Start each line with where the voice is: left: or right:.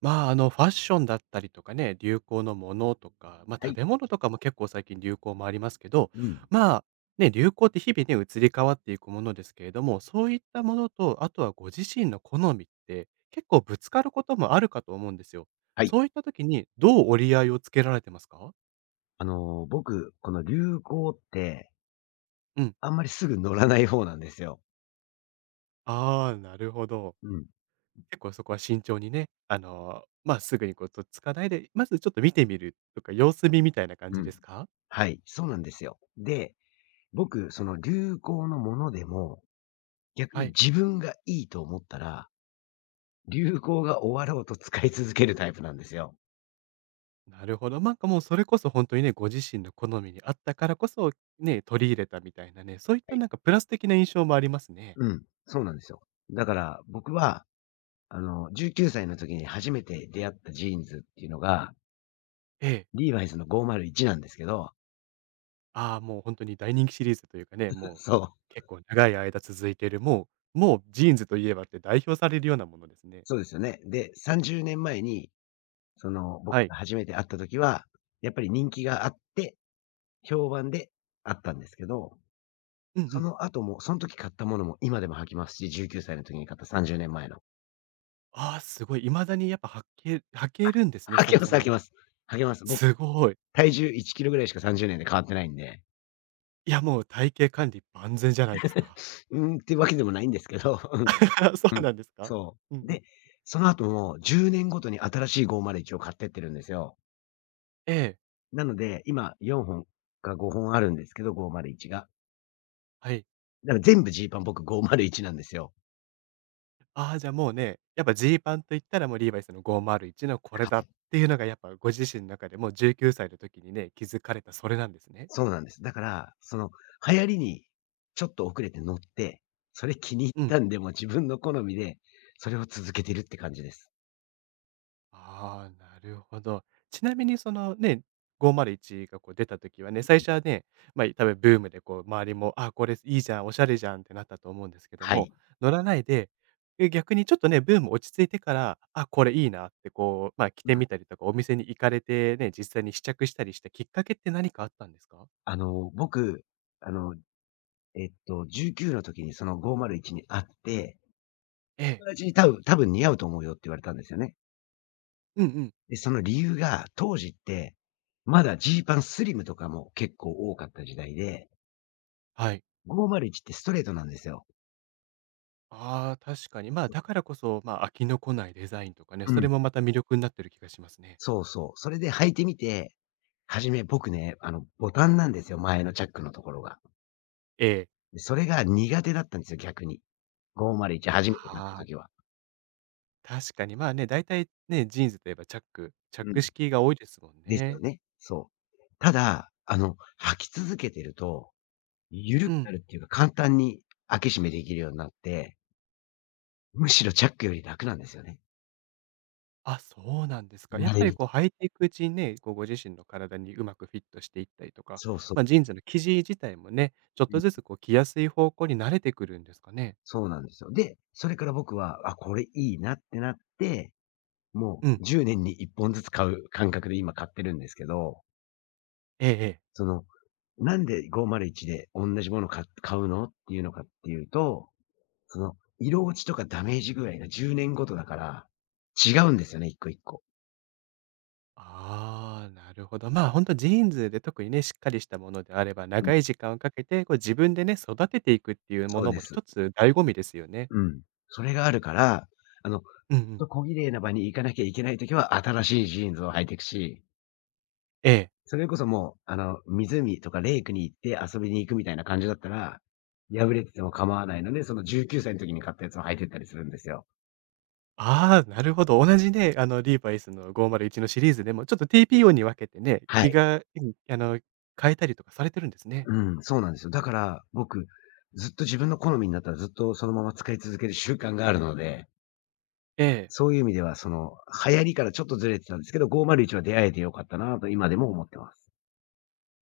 right: まあ、ファッションだったりとかね、流行のものとか、ま
left: は
right: あ、食
left: い。
right: べ物とかも結構最近流行もありますけど、
left: うん。
right: まあ、ね、流行って日々ね、移り変わっていくものですけれども、そういったものと、あとはご自身の好みって、結構ぶつかることもあるかと思うんですよ。
left: はい。
right: そういった時にどう折り合いをつけられてますか？
left: 僕、この流行って、
right: うん。
left: あんまりすぐ乗らない方なんですよ。
right: ああ、なるほど。
left: うん。
right: 結構そこは慎重にね、まあ、すぐにこうとっつかないで、まずちょっと見てみるとか、様子見みたいな感
left: う
right: じ
left: ん。
right: ですか？
left: はい、そうなんですよ。で、僕、その流行のものでも、逆
right: は
left: に
right: い。
left: 自分がいいと思ったら、流行が終わろうと使い続けるタイプなんですよ。
right: なるほど。なんかもうそれこそ本当にね、ご自身の好みに合ったからこそ、ね、取り入れたみたいなね、そういっ
left: は
right: た
left: い。
right: なんかプラス的な印象もありますね。
left: うん、そうなんですよ。だから僕は、19歳の時に初めて出会ったジーンズっていうのが、
right: ええ。
left: リーバイスの501なんですけど。
right: ああ、もう本当に大人気シリーズというかね、もう
left: そう、
right: 結構長い間続いている、もうジーンズといえばって代表されるようなものですね。
left: そうですよね。で、30年前に僕
right: はい。
left: が初めて会った時は、やっぱり人気があって、評判であったんですけど、
right: うんう
left: そ
right: ん。
left: の後も、その時買ったものも今でも履きますし、19歳の時に買った30年前の。
right: ああ、すごい。未だにやっぱ履けるんですね、
left: 履
right: そ
left: き
right: も
left: ま
right: そ
left: す履き
right: も。
left: ます。履きます。僕、
right: すごい。
left: 体重1キロぐらいしか30年で変わってないんで、
right: いや、もう体型管理万全じゃないですか。
left: うーんってわけでもないんですけど、
right: そ
left: う
right: う
left: ん、
right: なんですか？
left: そ
right: うん
left: う。
right: うん。
left: で、その後も10年ごとに新しい501を買ってってるんですよ。
right: ええ、
left: なので、今4本か5本あるんですけど、501が。
right: はい。
left: だから全部ジーパン僕501なんですよ。
right: ああ、じゃあもうね、やっぱジーパンと言ったらもうリーバイスの501のこれ
left: は
right: だ
left: い。
right: っていうのがやっぱご自身の中でもう19歳の時にね、気づかれたそれなんですね。
left: そうなんです。だから、その流行りにちょっと遅れて乗って、それ気に入っ
right: うん。
left: たんで、もう自分の好みで、それを続けてるって感じです。
right: ああ、なるほど。ちなみにそのね、501がこう出た時はね、最初はね、まあ多分ブームでこう周りも、あ、これいいじゃん、おしゃれじゃんってなったと思うんですけど
left: は
right: も、
left: い。
right: 乗らないで、逆にちょっとね、ブーム落ち着いてから、あ、これいいなってこう、まあ着てみたりとかお店に行かれてね、実際に試着したりしたきっかけって何かあったんですか？
left: 僕、あの、19の時にその501に会って、
right: ええ。
left: 友達に多分似合うと思うよって言われたんですよね。
right: うんうん。
left: で、その理由が、当時って、まだジーパンスリムとかも結構多かった時代で、
right: はい。
left: 501ってストレートなんですよ。
right: ああ、確かに。まあ、だからこそ、まあ、飽きのこないデザインとかね、
left: う
right: そ
left: ん。
right: れもまた魅力になってる気がしますね。
left: そうそう。それで履いてみて、はじめ僕ね、ボタンなんですよ、前のチャックのところが。
right: ええ。
left: で、それが苦手だったんですよ、逆に。501初めて買っ
right: あ
left: た
right: あ、
left: 時は。
right: 確かに。まあね、だいたいね、ジーンズといえばチャック、チャッ
left: うん。
right: ク式が多いですもん
left: ですよ
right: ね。
left: ね。そう。ただ、履き続けてると、緩
right: う
left: くな
right: ん。
left: るっていうか、簡単に開け閉めできるようになって、むしろチャックより楽なんですよね。
right: あ、そうなんですか。やっ
left: 慣れ
right: ぱり
left: る
right: こう
left: と。
right: 履いていくうちにね、こうご自身の体にうまくフィットしていったりとか、
left: そうそう。
right: まあ、ジーンズの生地自体もね、ちょっ
left: うん。
right: とずつこう着やすい方向に慣れてくるんですかね。
left: そうなんですよ。で、それから僕は、あ、これいいなってなって、も
right: う
left: う
right: ん。
left: 10年に1本ずつ買う感覚で今買ってるんですけど、
right: ええええ。
left: その、なんで501で同じものか買うのっていうのかっていうと、色落ちとかダメージ具合が10年ごとだから、違うんですよね、一個一個。
right: ああ、なるほど。まあ、ほんとジーンズで特にね、しっかりしたものであれば、
left: うん、
right: 長い時間をかけて、こう自分でね、育てていくっていうも
left: そう
right: の
left: で
right: も
left: す。
right: 一つ醍醐味ですよね。
left: うん。それがあるから、あの、
right: うんうん。
left: 小綺麗な場に行かなきゃいけないときは新しいジーンズを履いていくし、
right: ええ。
left: それこそもう、湖とかレイクに行って遊びに行くみたいな感じだったら、破れてても構わないので、その19歳の時に買ったやつを履いてったりするんですよ。
right: ああ、なるほど。同じね、リーバイスの501のシリーズでも、ちょっと TPO に分けてね、
left: は
right: 気
left: い。
right: が、うん、変えたりとかされてるんですね。
left: うん、そうなんですよ。だから、僕、ずっと自分の好みになったらずっとそのまま使い続ける習慣があるので、
right: ええ。
left: そういう意味では流行りからちょっとずれてたんですけど、501は出会えてよかったなと今でも思ってます。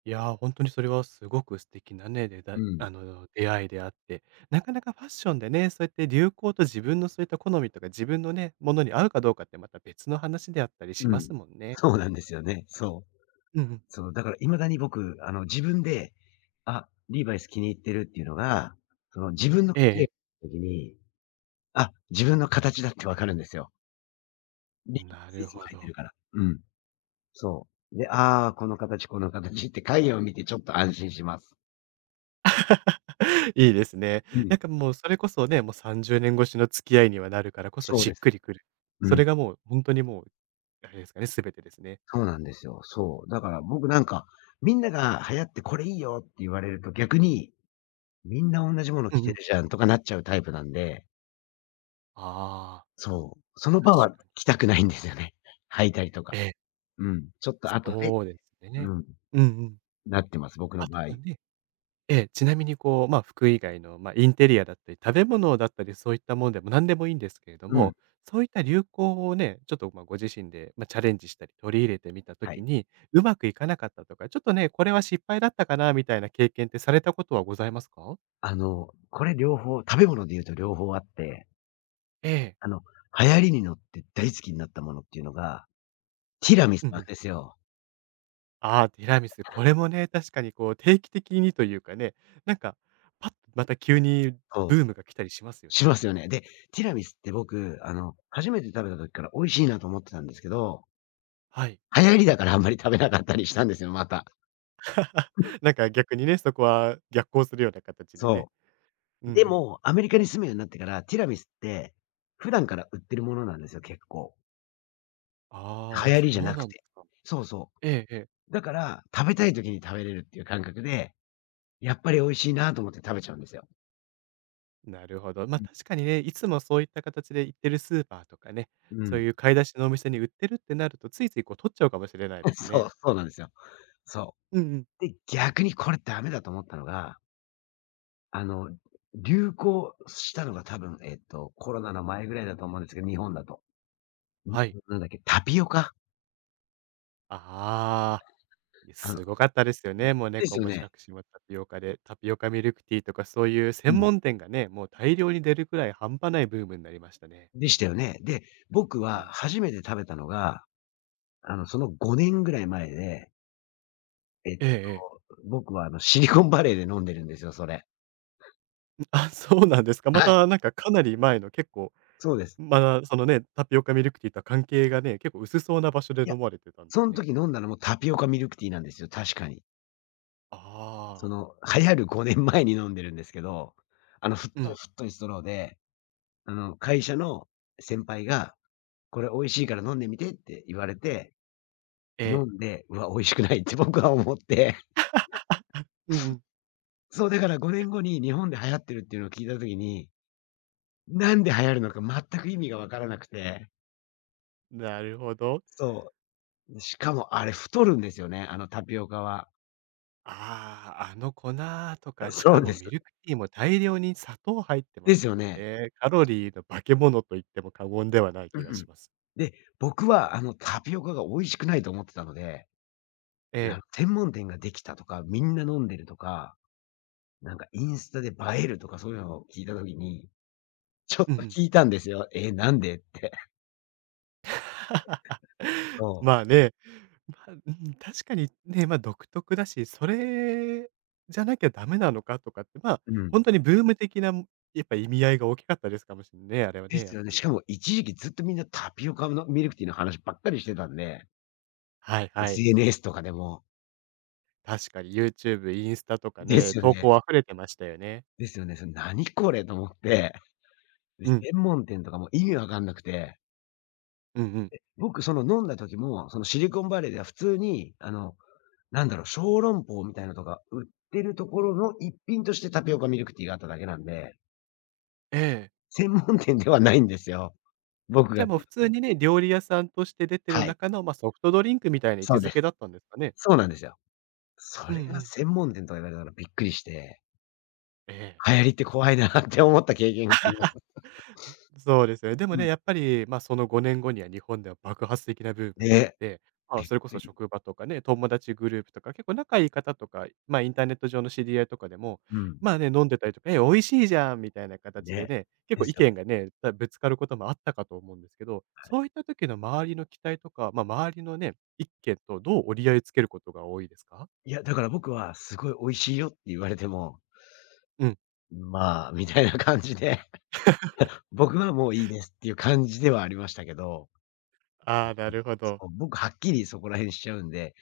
right: いや、ー本当にそれはすごく素敵なね、でだ、
left: うん。
right: 出会いであって、なかなかファッションでね、そうやって流行と自分のそういった好みとか、自分のね、ものに合うかどうかってまた別の話であったりし
left: う
right: ま
left: ん。
right: すもんね。
left: そうなんですよね。そう。
right: うんうん。
left: そう、だから未だに僕、自分で、あ、リーバイス気に入ってるっていうのが、その自分の
right: ええ
left: 時
right: ええ。
left: に、あ、自分の形だってわかるんですよ。リーバイ
right: な
left: スい
right: る
left: つも
right: ほ
left: 履いて
right: ど。
left: るから。うん、そう。で、ああ、この形、この形って影を見てちょっと安心します。
right: いいですね。
left: うん、
right: なんかもうそれこそね、もう30年越しの付き合いにはなるからこそ
left: そう
right: しっ
left: です。
right: くりくる。
left: う
right: そ
left: ん、
right: れがもう本当にもう、あれですかね、全てですね。
left: そうなんですよ。そう。だから僕なんか、みんなが流行ってこれいいよって言われると逆に、みんな同じもの
right: う
left: 着
right: んう
left: て
right: ん。
left: るじゃんとかなっちゃうタイプなんで、
right: ああ、
left: そう、その場
right: 確
left: は
right: かに。
left: 着たくないんですよね。履いたりとか。
right: ええ、
left: うん、ちょっと後で、
right: そうですね。
left: うん、
right: うんうん。
left: なってます、僕の
right: あと
left: 場合。
right: はね、ええ、ちなみにこう、まあ、服以外の、まあ、インテリアだったり、食べ物だったり、そういったものでも何でもいいんですけれど
left: うん、
right: も、そういった流行をね、ちょっと、ま、ご自身で、まあ、チャレンジしたり、取り入れてみたと
left: は
right: き
left: い。
right: に、うまくいかなかったとか、ちょっとね、これは失敗だったかなみたいな経験ってされたことはございますか？
left: これ両方食べ物で言うと両方あって、
right: ええ。
left: あの、流行りに乗って大好きになったものっていうのが、ティラミス
right: うん
left: な
right: う
left: ん
right: ん。
left: ですよ。
right: ああ、ティラミス、これもね、確かにこう定期的にというかね、なんか、パッとまた急に
left: そう、
right: ブームが来たりしますよ
left: し
right: ね、
left: ま
right: あ
left: す
right: れ
left: よ
right: も。
left: ね。で、ティラミスって僕、初めて食べた時から美味しいなと思ってたんですけど、
right: はい。
left: 流行りだからあんまり食べなかったりしたんですよ、また。
right: な んか逆にね、そこは逆行するような形でね。
left: そ
right: うん
left: う。
right: う
left: で
right: ん。
left: も、アメリカに住むようになってから、ティラミスって、普段から売ってるものなんですよ、結構。
right: あ
left: 流
right: あ、
left: 行
right: そ
left: りじゃな
right: う
left: く
right: なんで
left: て。
right: すか。
left: そうそ
right: え
left: う。
right: えええ。
left: だから、食べたい時に食べれるっていう感覚で、やっぱり美味しいなと思って食べちゃうんですよ。
right: なるほど。
left: う
right: ま、
left: ん。
right: 確かにね、いつもそういった形で行ってるスーパーとかね、
left: う
right: そう
left: ん。
right: いう買い出しのお店に売ってるってなると、ついついこう取っちゃうかもしれないで す
left: そ
right: ね。
left: う、そうなんですよ。そ
right: うんうん。
left: う。で、逆にこれダメだと思ったのが、あの、流行したのが多分、コロナの前ぐらいだと思うんですけど、日本だと。ん、
right: はい。
left: なんだっけ、タピオカ？
right: ああ、いや、
left: あの
right: すごかったですよね。もうね、
left: で
right: こ
left: す
right: う、
left: よ
right: もう
left: ね。
right: 杓子もタピオカで、タピオカミルクティーとかそういう
left: う
right: 専
left: ん。
right: 門店がね、もう大量に出るくらい半端ないブームになりましたね。
left: でしたよね。で、僕
right: う
left: は
right: ん。
left: 初めて食べたのがその5年ぐらい前で、えっ
right: ええええ。
left: と、僕はシリコンバレーで飲んでるんですよ、それ。
right: あ、そうなんですか。ま
left: はい、
right: たなんかかなり前の結構
left: そうです。
right: まだ、そのね、タピオカミルクティーとは関係がね、結構薄そうな場所で
left: いや、
right: 飲まれてたんで
left: そ
right: す
left: ん
right: ね。
left: 時飲んだのもタピオカミルクティーなんですよ、確かに。そ
right: ああ、
left: の、流行る5年前に飲んでるんですけど、
right: う
left: 太い
right: ん。
left: 太いストローで、会社の先輩が、「これ美味しいから飲んでみて」って言われて、
right: え
left: 飲
right: え。
left: んで、「うわ、美味しくない」って僕は思って。
right: うんうん。
left: そう、だから5年後に日本で流行ってるっていうのを聞いた時に、なんで流行るのか全く意味がわからなくて。
right: なるほど。
left: そう。しかもあれ太るんですよね、あのタピオカは。
right: ああ、あの粉と か、し
left: そ
right: か
left: うで
right: も
left: す。
right: ミルクティーも大量に砂糖入ってま
left: です
right: す
left: よ
right: もん
left: ね。
right: ね。カロリーの化け物と言っても過言ではない
left: う
right: 気が
left: んうん。
right: します。
left: で、僕はあのタピオカが美味しくないと思ってたので、
right: え
left: あの
right: え。
left: 専門店ができたとか、みんな飲んでるとか、なんかインスタで映えるとかそういうのを聞いた時に、ちょっ
right: うんう
left: と
right: ん。
left: 聞いたんですよ。え、なんでって そ
right: ま
left: う。
right: あね、まあ、うん、確かにね、ま、独特だし、それじゃなきゃダメなのかとかって、まあ、
left: うん。
right: ほんとにブーム的なやっぱ意味合いが大きかったですかもしんね、あれは
left: で
right: ね、
left: す
right: やっ
left: よね。
right: ぱ
left: し
right: り。
left: かも一時期ずっとみんなタピオカのミルクティーの話ばっかりしてたんで、
right: はいはい。
left: SNS とかでも。
right: 確かに YouTube、インスタとか
left: で
right: ね、
left: すよ
right: 投
left: ね。
right: 稿溢れてましたよね。
left: ですよね。それ何これと思って。で、
right: うん。
left: 専門店とかも意味わかんなくて、
right: うんうん。
left: 僕その飲んだ時も、そのシリコンバレーでは普通に、なんだろう、小籠包みたいなのとか売ってるところの一品としてタピオカミルクティーがあっただけなんで、
right: ええ。
left: 専門店ではないんですよ。僕
right: じ
left: が
right: ゃあもう普通 にね、料理屋さんとして出てる
left: はい、
right: 中の、ま、ソフトドリンクみたいな位
left: そ
right: 置
left: うで
right: づ
left: す。
right: けだったんですかね？
left: そうなんですよ。そ
right: うんう
left: れが
right: ん。
left: 専門店とか言われたからびっくりして、
right: ええ。
left: 流行りって怖いなって思った経験があります。
right: そうですよね。でも
left: う
right: ね、
left: ん。
right: やっぱり、まあ、その5年後には日本では爆発的なブームになっ
left: ね、
right: て、まあ、
left: びっ
right: それこ
left: く
right: そ
left: り。
right: 職場とかね、友達グループとか、結構仲いい方とか、まあ、インターネット上の知り合いとかでも、
left: うん。
right: まあね、飲んでたりとか、「え、美味しいじゃん」みたいな形で
left: ね。
right: ね、結
left: で
right: 構
left: す
right: 意
left: よ
right: 見
left: ね。
right: がね、ぶつかることもあったかと思うんですけど、
left: はい。
right: そういった時の周りの期待とか、まあ、周りのね、意見とどう折り合いつけることが多いですか？
left: いや、だから僕はすごい美味しいよって言われても、
right: うん。
left: まあ、みたいな感じで、僕はもういいですっていう感じではありましたけど、
right: ああ、なるほ
left: そ
right: ど。
left: う、僕はっきりそこら辺しちゃうんで、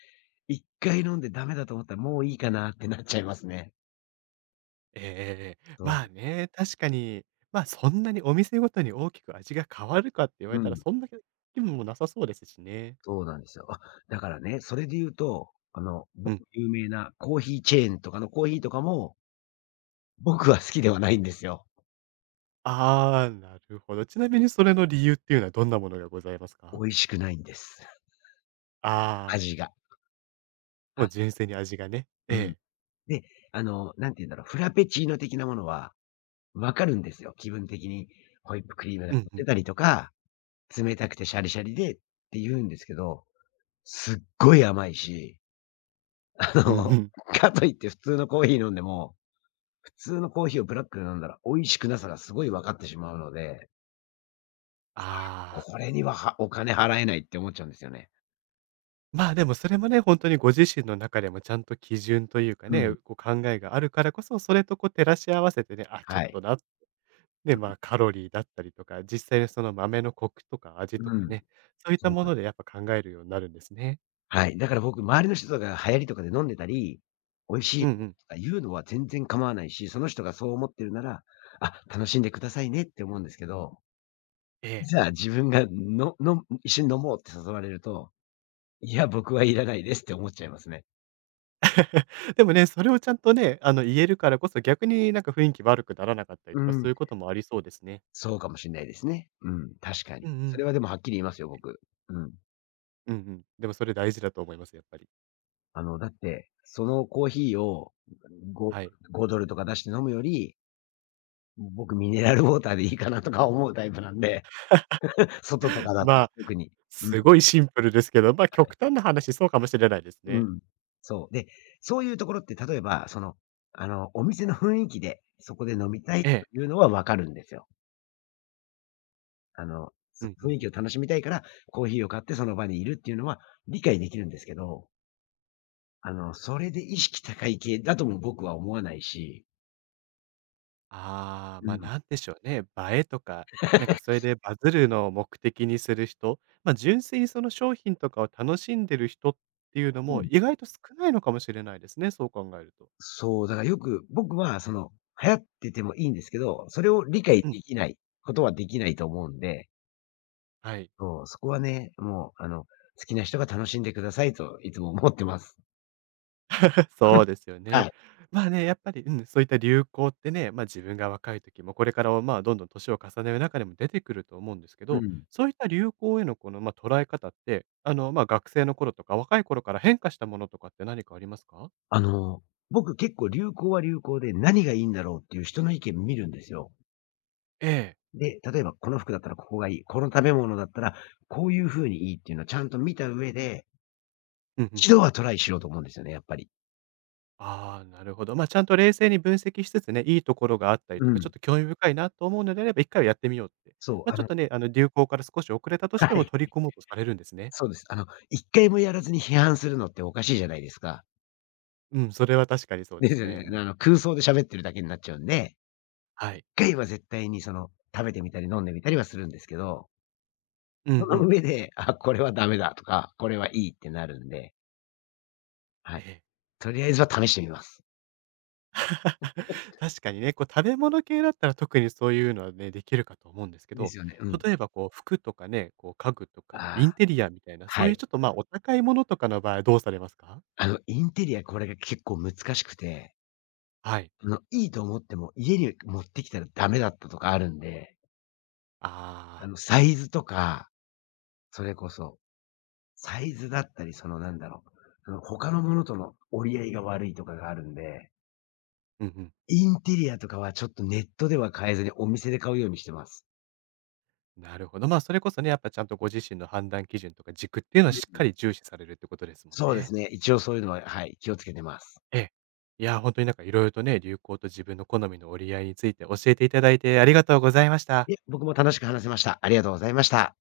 left: 1回飲んでダメだと思ったらもういいかなってなっちゃいますね。
right: ええええ。
left: そ
right: まあ
left: う。
right: ね、確かに、ま、そんなにお店ごとに大きく味が変わるかって言わ
left: う
right: れたら、
left: ん。
right: そんだけでもなさそうですしね。
left: そうなんですよ。あ、だからね、それで言うと、某
right: うん。
left: 有名なコーヒーチェーンとかのコーヒーとかも、僕は好きではないんですよ。
right: ああ、なるほど。ちなみにそれの理由っていうのはどんなものがございます
left: 美
right: か？
left: 味しくないんです。
right: ああ、
left: 味が。は
right: もう
left: い。
right: 純粋に味がね。え
left: うん。
right: え。
left: で、なんて言うんだろう、フラペチーノ的なものは、わかるんですよ、気分的に。ホイップクリームが
right: うん
left: 乗っ
right: う
left: て
right: ん。
left: たりとか、冷たくてシャリシャリでって言うんですけど、すっごい甘いし、あ
right: うんう
left: の、
right: ん。
left: かといって普通のコーヒー飲んでも、普通のコーヒーをブラックで飲んだら美味しくなさがすごい分かってしまうので、
right: ああ。
left: これにははお金払えないって思っちゃうんですよね。
right: まあ、でもそれもね、本当にご自身の中でもちゃんと基準というか
left: うん。
right: ね、こう考えがあるからこそ、それとこう照らし合わせてね、あ、ちょ
left: は
right: っ
left: い。
right: となっで、まあ、カロリーだったりとか、実際にその豆のコクとか味と
left: う
right: か
left: ん。
right: ね、そういっ
left: そ
right: た
left: う
right: も
left: なん
right: のでやっぱ考えるようになるんですね。
left: はい。だから僕、周りの人とかが流行りとかで飲んでたり、美味し
right: う
left: い
right: んう
left: もの
right: ん。
left: とか言うのは全然構わないし、その人がそう思ってるなら、あ、楽しんでくださいねって思うんですけど、
right: ええ。
left: じゃあ自分が一緒に飲もうって誘われると、いや、僕はいらないですって思っちゃいますね。
right: でもね、それをちゃんとね、言えるからこそ、逆になんか雰囲気悪くならなかったり
left: う
right: とか、そう
left: ん。
right: いうこともありそうですね。
left: そうかもしれないですね。うん。確かに。
right: うんう
left: そ
right: ん。
left: れはでもはっきり言いますよ、僕。うん。
right: うんうん。でもそれ大事だと思います、やっぱり。
left: だって、そのコーヒーをご
right: はい。
left: 5ドルとか出して飲むより、僕ミネラルウォーターでいいかなとか思うタイプなんで。外と かだった
right: ま
left: ら
right: あ、
left: 特に。う
right: す
left: ん。
right: ごいシンプルですけど、まあ、極端な話そうかもしれないです
left: う
right: ね。
left: ん。そう。で、そういうところって例えば、お店の雰囲気で、そこで飲みたいと
right: ええ。
left: いうのはわかるんですよ。
right: う
left: そ
right: んうん
left: 雰囲
right: う
left: 気
right: ん。
left: を楽しみたいから、コーヒーを買ってその場にいるっていうのは理解できるんですけど、それで意識高い系だとも僕は思わないし、
right: ああ、
left: う
right: ま、あ
left: ん。
right: なんでしょうね、映えとか、なんかそれでバズるのを目的にする人、ま、純粋にその商品とかを楽しんでる人っていうの
left: う
right: も
left: ん。
right: 意外と少ないのかもしれないですね、そう考えると。
left: そう、だからよく、僕はその、流行っててもいいんですけど、それを理解
right: うん、
left: できないことはできないと思うんで
right: はい。
left: そう、そこはね、もう、好きな人が楽しんでくださいといつも思ってます。
right: そ うですよ
left: は
right: ね。
left: い。
right: まあね、やっぱり、うん、そういった流行ってね、ま、自分が若い時もこれからは、まあ、どんどん年を重ねる中でも出てくると思うんですけ
left: う
right: ど、
left: ん。
right: そういった流行へのこの、ま、捉え方って、ま、学生の頃とか若い頃から変化したものとかって何かありますか？
left: あの、僕結構流行は流行で何がいいんだろうっていう人の意見見るんですよ。
right: ええ。
left: で、例えばこの服だったらここがいい、この食べ物だったらこういう風にいいっていうのをちゃんと見た上で、
right: うんうん。
left: 一度はトライしようと思うんですよね、やっぱり。
right: ああ、なるほど。まあ、ちゃんと冷静に分析しつつね、いいところがあったり
left: う
right: とか、ちょっ
left: ん。
right: と興味深いなと思うのであれば、1回はやってみようって。
left: そう、
right: まあ、
left: あ
right: ちょっ
left: の
right: と ね、流行から少し遅れたとし
left: は
right: ても
left: い。
right: 取り込もうとされるんですね。
left: そうです。一回もやらずに批判するのっておかしいじゃないですか。
right: うん、それは確かにそうで
left: で
right: す
left: すよ
right: ね。
left: ね。
right: うん。
left: 空想で喋ってるだけになっちゃうんで
right: はい。
left: 回は絶対に食べてみたり飲んでみたりはするんですけど、
right: うんう
left: その
right: ん。
left: 上で、あ、これはダメだとか、これはいいってなるんで、は
right: え
left: い。
right: え。
left: とりあえずは試してみます。
right: 確かにね、こう食べ物系だったら特にそういうのはね、できるかと思うんですけ
left: で
right: ど、
left: すよね。うん。
right: 例えばこう服とかね、こう家具と
left: あ
right: かのイン
left: あ、
right: テリアみたいな、そ
left: は
right: ういう
left: い。
right: ちょっと、ま、お高いものとかの場合はどうされますか？
left: インテリアこれが結構難しくて、
right: はい。
left: いいと思っても家に持ってきたらダメだったとかあるんで、
right: ああ、
left: サイズとか、それこそ、サイズだったり、そのなんだろう、他のものとの折り合いが悪いとかがあるんで
right: うんうん。
left: インテリアとかはちょっとネットでは買えずにお店で買うようにしてます。
right: なるほど。まあ、それこそね、やっぱちゃんとご自身の判断基準とか軸っていうのは
left: うん
right: しっ
left: う
right: か
left: ん。
right: り重視されるってことですもん
left: そうで
right: ね。
left: すね、一応そういうのは、はい、気をつけてます。
right: ええ。いや、本当になんかいろいろとね、流行と自分の好みの折り合いについて教えていただいてありがとうございました。
left: いえ、僕も楽しく話せました。ありがとうございました。